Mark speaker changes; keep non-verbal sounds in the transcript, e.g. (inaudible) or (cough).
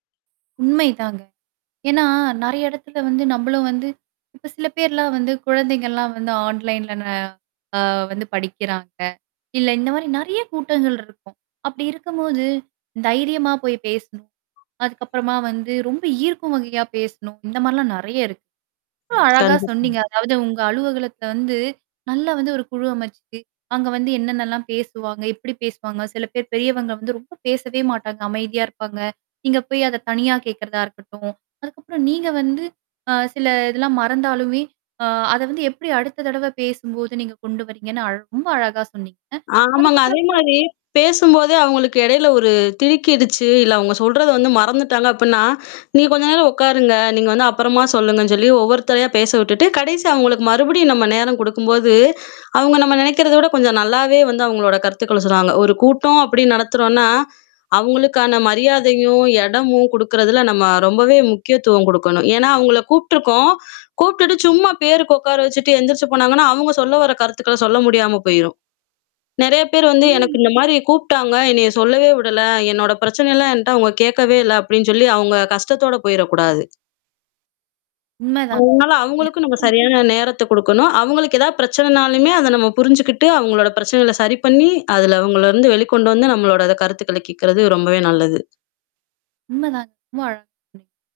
Speaker 1: உண்மைதாங்க. ஏன்னா நிறையா எடத்துல வந்து நம்பளும் வந்து இப்ப சில பேர்லாம் வந்து குழந்தைங்கலாம் வந்து online ந, அ, வந்து படிக்குறாங்க இல்ல, இந்த மாரி நெறையா கூட்டங்கள் இருக்கும். அப்டி இருக்கும்போது, தைரியமா போய் பேசணும். அதுக்கப்பறமா வந்து, ரொம்ப ஈர்க்கும் வகையா பேசணும் இந்த மாரிலாம் நெறையா இருக்கு ரொம்ப அழகா சொன்னீங்க
Speaker 2: (unintelligible)
Speaker 1: அதாவது உங்க அலுவலகத்த வந்து, நல்லா வந்து ஒரு குழு அமச்சு அங்க வந்து என்னான்னலாம் பேசுவாங்க? எப்டி பேசுவாங்க? சில பேர் பெரியவங்க வந்து ரொம்ப பேசவே மாட்டாங்க, அமைதியா இருப்பாங்க. நீங்க போய் அத தனியா கேட்கறதா இருக்கட்டும், அதுக்கப்றம் நீங்க வந்து, அ சில இதெல்லாம் மறந்தாலுமே, அ அத வந்து எப்டி அடுத்த தடவ பேசும்போது நீங்க கொண்டு வரீங்கன்னு, அழக் ரொம்ப அழகா சொன்னீங்க
Speaker 2: ஆமாங்க.
Speaker 1: அதுக்கப்பறம் (unintelligible)
Speaker 2: அதேமாரி, பேசும்போதே அவுங்களுக்கு எடையில ஒரு திருக்கிடுச்சு, இல்ல அவுங்க சொல்றத வந்து மறந்துட்டாங்க அப்புன்னா, (sighs) "நீங்க கொஞ்ச நேரம் ஒக்காருங்க நீங்க வந்து அப்பறமா சொல்லுங்கன்னு" சொல்லி ஒவ்வொருத்தரயா பேச விட்டுட்டு, கடைசியா அவுங்களுக்கு மறுபடியும் நம்ம நேரம் குடுக்கும்போது, அவுங்க நம்ம நெனைக்கிறத விட கொஞ்சம் நல்லாவே வந்து அவுங்களோட கருத்துக்கள சொன்னாங்க. "ஒரு கூட்டம்" அப்டின் நடத்துறோன்னா, அவுங்களுக்கான மரியாதையும், எடமும் கொடுக்குறதுல, நம்ம ரொம்பவே முக்கியத்துவம் குடுக்கணும். ஏன்னா, அவுங்கள கூப்ட்டுருக்கோம் கூப்டுட்டு, சும்மா பேருக்கு ஒக்கார வச்சிட்டு, எந்திரிச்சு போனாங்கன்னா அவுங்க சொல்ல வர கருத்துக்கள சொல்ல முடியாம போயிரும். நெறையா பேர் வந்து, "எனக்கு
Speaker 1: ம்.
Speaker 2: இந்த மாரி கூப்டாங்க, என்னைய சொல்லவே விடல. என்னோட பிரச்சனல்லாம் என்ட்ட அவுங்க கேட்கவே இல்ல" அப்டின் சொல்லி, அவுங்க கஷ்டத்தோட போயிரக்கூடாது.
Speaker 1: உண்மதான்.
Speaker 2: அதனால அவுங்களுக்கும் நம்ம
Speaker 1: (unintelligible)
Speaker 2: சரியான நேரத்த குடுக்கணும். அவுங்களுக்கு எதாவது பிரச்சனனாலுமே அத நம்ம புரிஞ்சுகிட்டு, அவுங்களோட பிரச்சனகள சரி பண்ணீ, அதுல இருந்து அவுங்கள வெளிக்கொண்டு வந்து, நம்மளோடத கருத்துக்கள கேக்கறது ரொம்பவே நல்லது.
Speaker 1: உண்ம தான். ரொம்ப அழகா சொன்னீங்க.